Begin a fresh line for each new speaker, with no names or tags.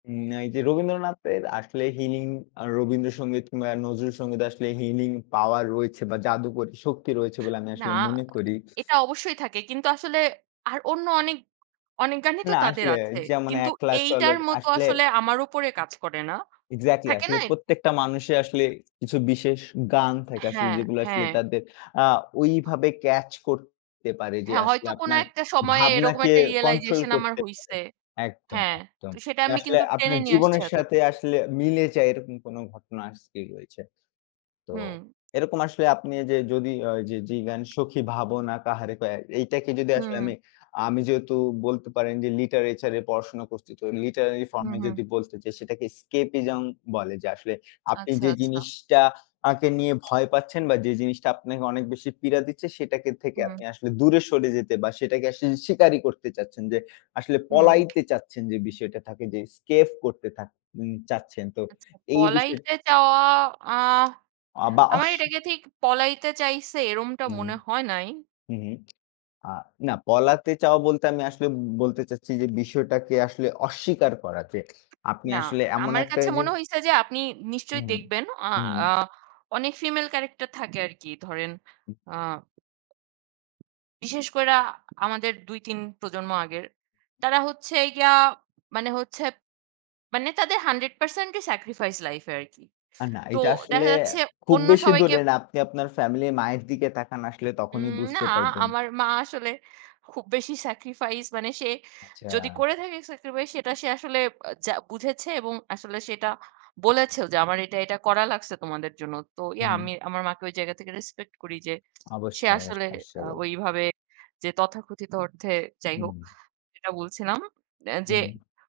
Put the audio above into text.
উম এই যে রবীন্দ্রনাথের আসলে হিলিং রবীন্দ্রসঙ্গীত কিংবা নজরুল সঙ্গীত আসলে হিলিং পাওয়ার রয়েছে বা জাদুকরী শক্তি রয়েছে বলে আমি
না,
আসলে মনে করি।
এটা অবশ্যই থাকে। কিন্তু আসলে আর অন্য অনেক, অনেক গানই তো
না,
তাদের
আসলে
আছে।
যেমন
কিন্তু
একলা চল
এইটার মতো
আসলে।
আসলে আমার উপরে কাজ করে না।
এক্সাক্টলি
থাকে না?
আসলে প্রত্যেকটা মানুষের আসলে কিছু বিশেষ গান থাকে, আসলে
হ্যাঁ,
যেগুলো আসলে
হ্যাঁ।
তাদের আ
হ।
ওইভাবে ক্যাচ করতে পারে যে,
হ্যাঁ,
আসলে
হয়তো কোনো
আপনার
একটা সময়ে এরকম
ভাবনাকে
একটা
কন্ট্রোল
রিয়ালাইজেশন আমার
করতে পারে
হইসে।
একদম,
হ্যাঁ,
একদম।
তো সেটা
যে
আমি
আসলে
কিন্তু টেনে
আপনার
নিয়ে আসছি
জীবনের সাথে
এতদূর।
আসলে মিলে যায়, এরকম কোন ঘটনা আজকে রয়েছে। তো
হুম।
এরকম আসলে আপনি যে যদি যে জীবন সুখী ভাবনা কাহারে এইটাকে যদি আসলে
হুম।
আমি, আমি যেহেতু বলতে পারেন যে, লিটারেচার এর পড়াশোনা করছি তো লিটারেলি ফর্ম
হুম,
এ
হুম।
যদি বলতে যে সেটাকে স্কেপিজম বলে যে আসলে আপনি
আচ্ছা,
যে
আচ্ছা।
জিনিসটাকে নিয়ে ভয় পাচ্ছেন বা যে জিনিসটা আপনাকে অনেক বেশি পীড়া দিচ্ছে, সেটাকে থেকে
হুম।
আপনি আসলে দূরে সরে যেতে বা সেটাকে আসলে শিকারী করতে চাচ্ছেন যে, আসলে
হুম।
পলাইতে চাচ্ছেন যে বিষয়টা থাকে যে স্কেপ করতে চাচ্ছেন তো
আচ্ছা,
এই বিষয়
পলাইতে চাওয়া আ
আ বা
আমার এটাকে ঠিক পলাইতে চাইছে এরকমটা
হুম,
মনে হয় নাই।
হুম, হুম আ না পলাতে চাও বলতে আমি আসলে বলতে চাচ্ছি যে, বিষয়টাকে আসলে অস্বীকার করা যে আপনি
না,
আসলে এমন
আমার
একটা
কাছে
যে
মনে হইছে যে, আপনি নিশ্চয়ই
হুম,
দেখবেন আ
হুম।
অনেক ফিমেল ক্যারাক্টার থাকে আরকি ধরেন
হুম।
আ বিশেষ কইরা আমাদের ২-৩ প্রজন্ম আগের। তারা হচ্ছে গিয়া মানে হচ্ছে মানে তাদের ১০০% শতাংশ স্যাক্রিফাইস লাইফ এ আরকি।
না,
তো
এটা আসলে
দেখা যাচ্ছে
খুব
অন্য
বেশি
সবাইকে।
দূরে না আপনি আপনার ফ্যামিলি মায়ের দিকে তাকান আসলে তখনই
উম না,
বুঝতে পারবেন।
আমার মা আসলে খুব বেশি সেক্রিফাইস মানে সে যদি
আচ্ছা।
করে থাকে সেক্রিফাইস সেটা সে আসলে যা বুঝেছে এবং আসলে সেটা
হুম, হুম।
বলেছেও যে আমার এটা, এটা করা লাগছে তোমাদের জন্য। তো
হুম।
আমি আমার মাকে ওই জায়গা থেকে রেসপেক্ট করি যে, সে
অবশ্যই,
আসলে
অবশ্যই,
আ
আসলে।
ওইভাবে যে তথাকথিত অর্থে যাই
হুম।
হোক সেটা বলছিলাম
হুম।
যে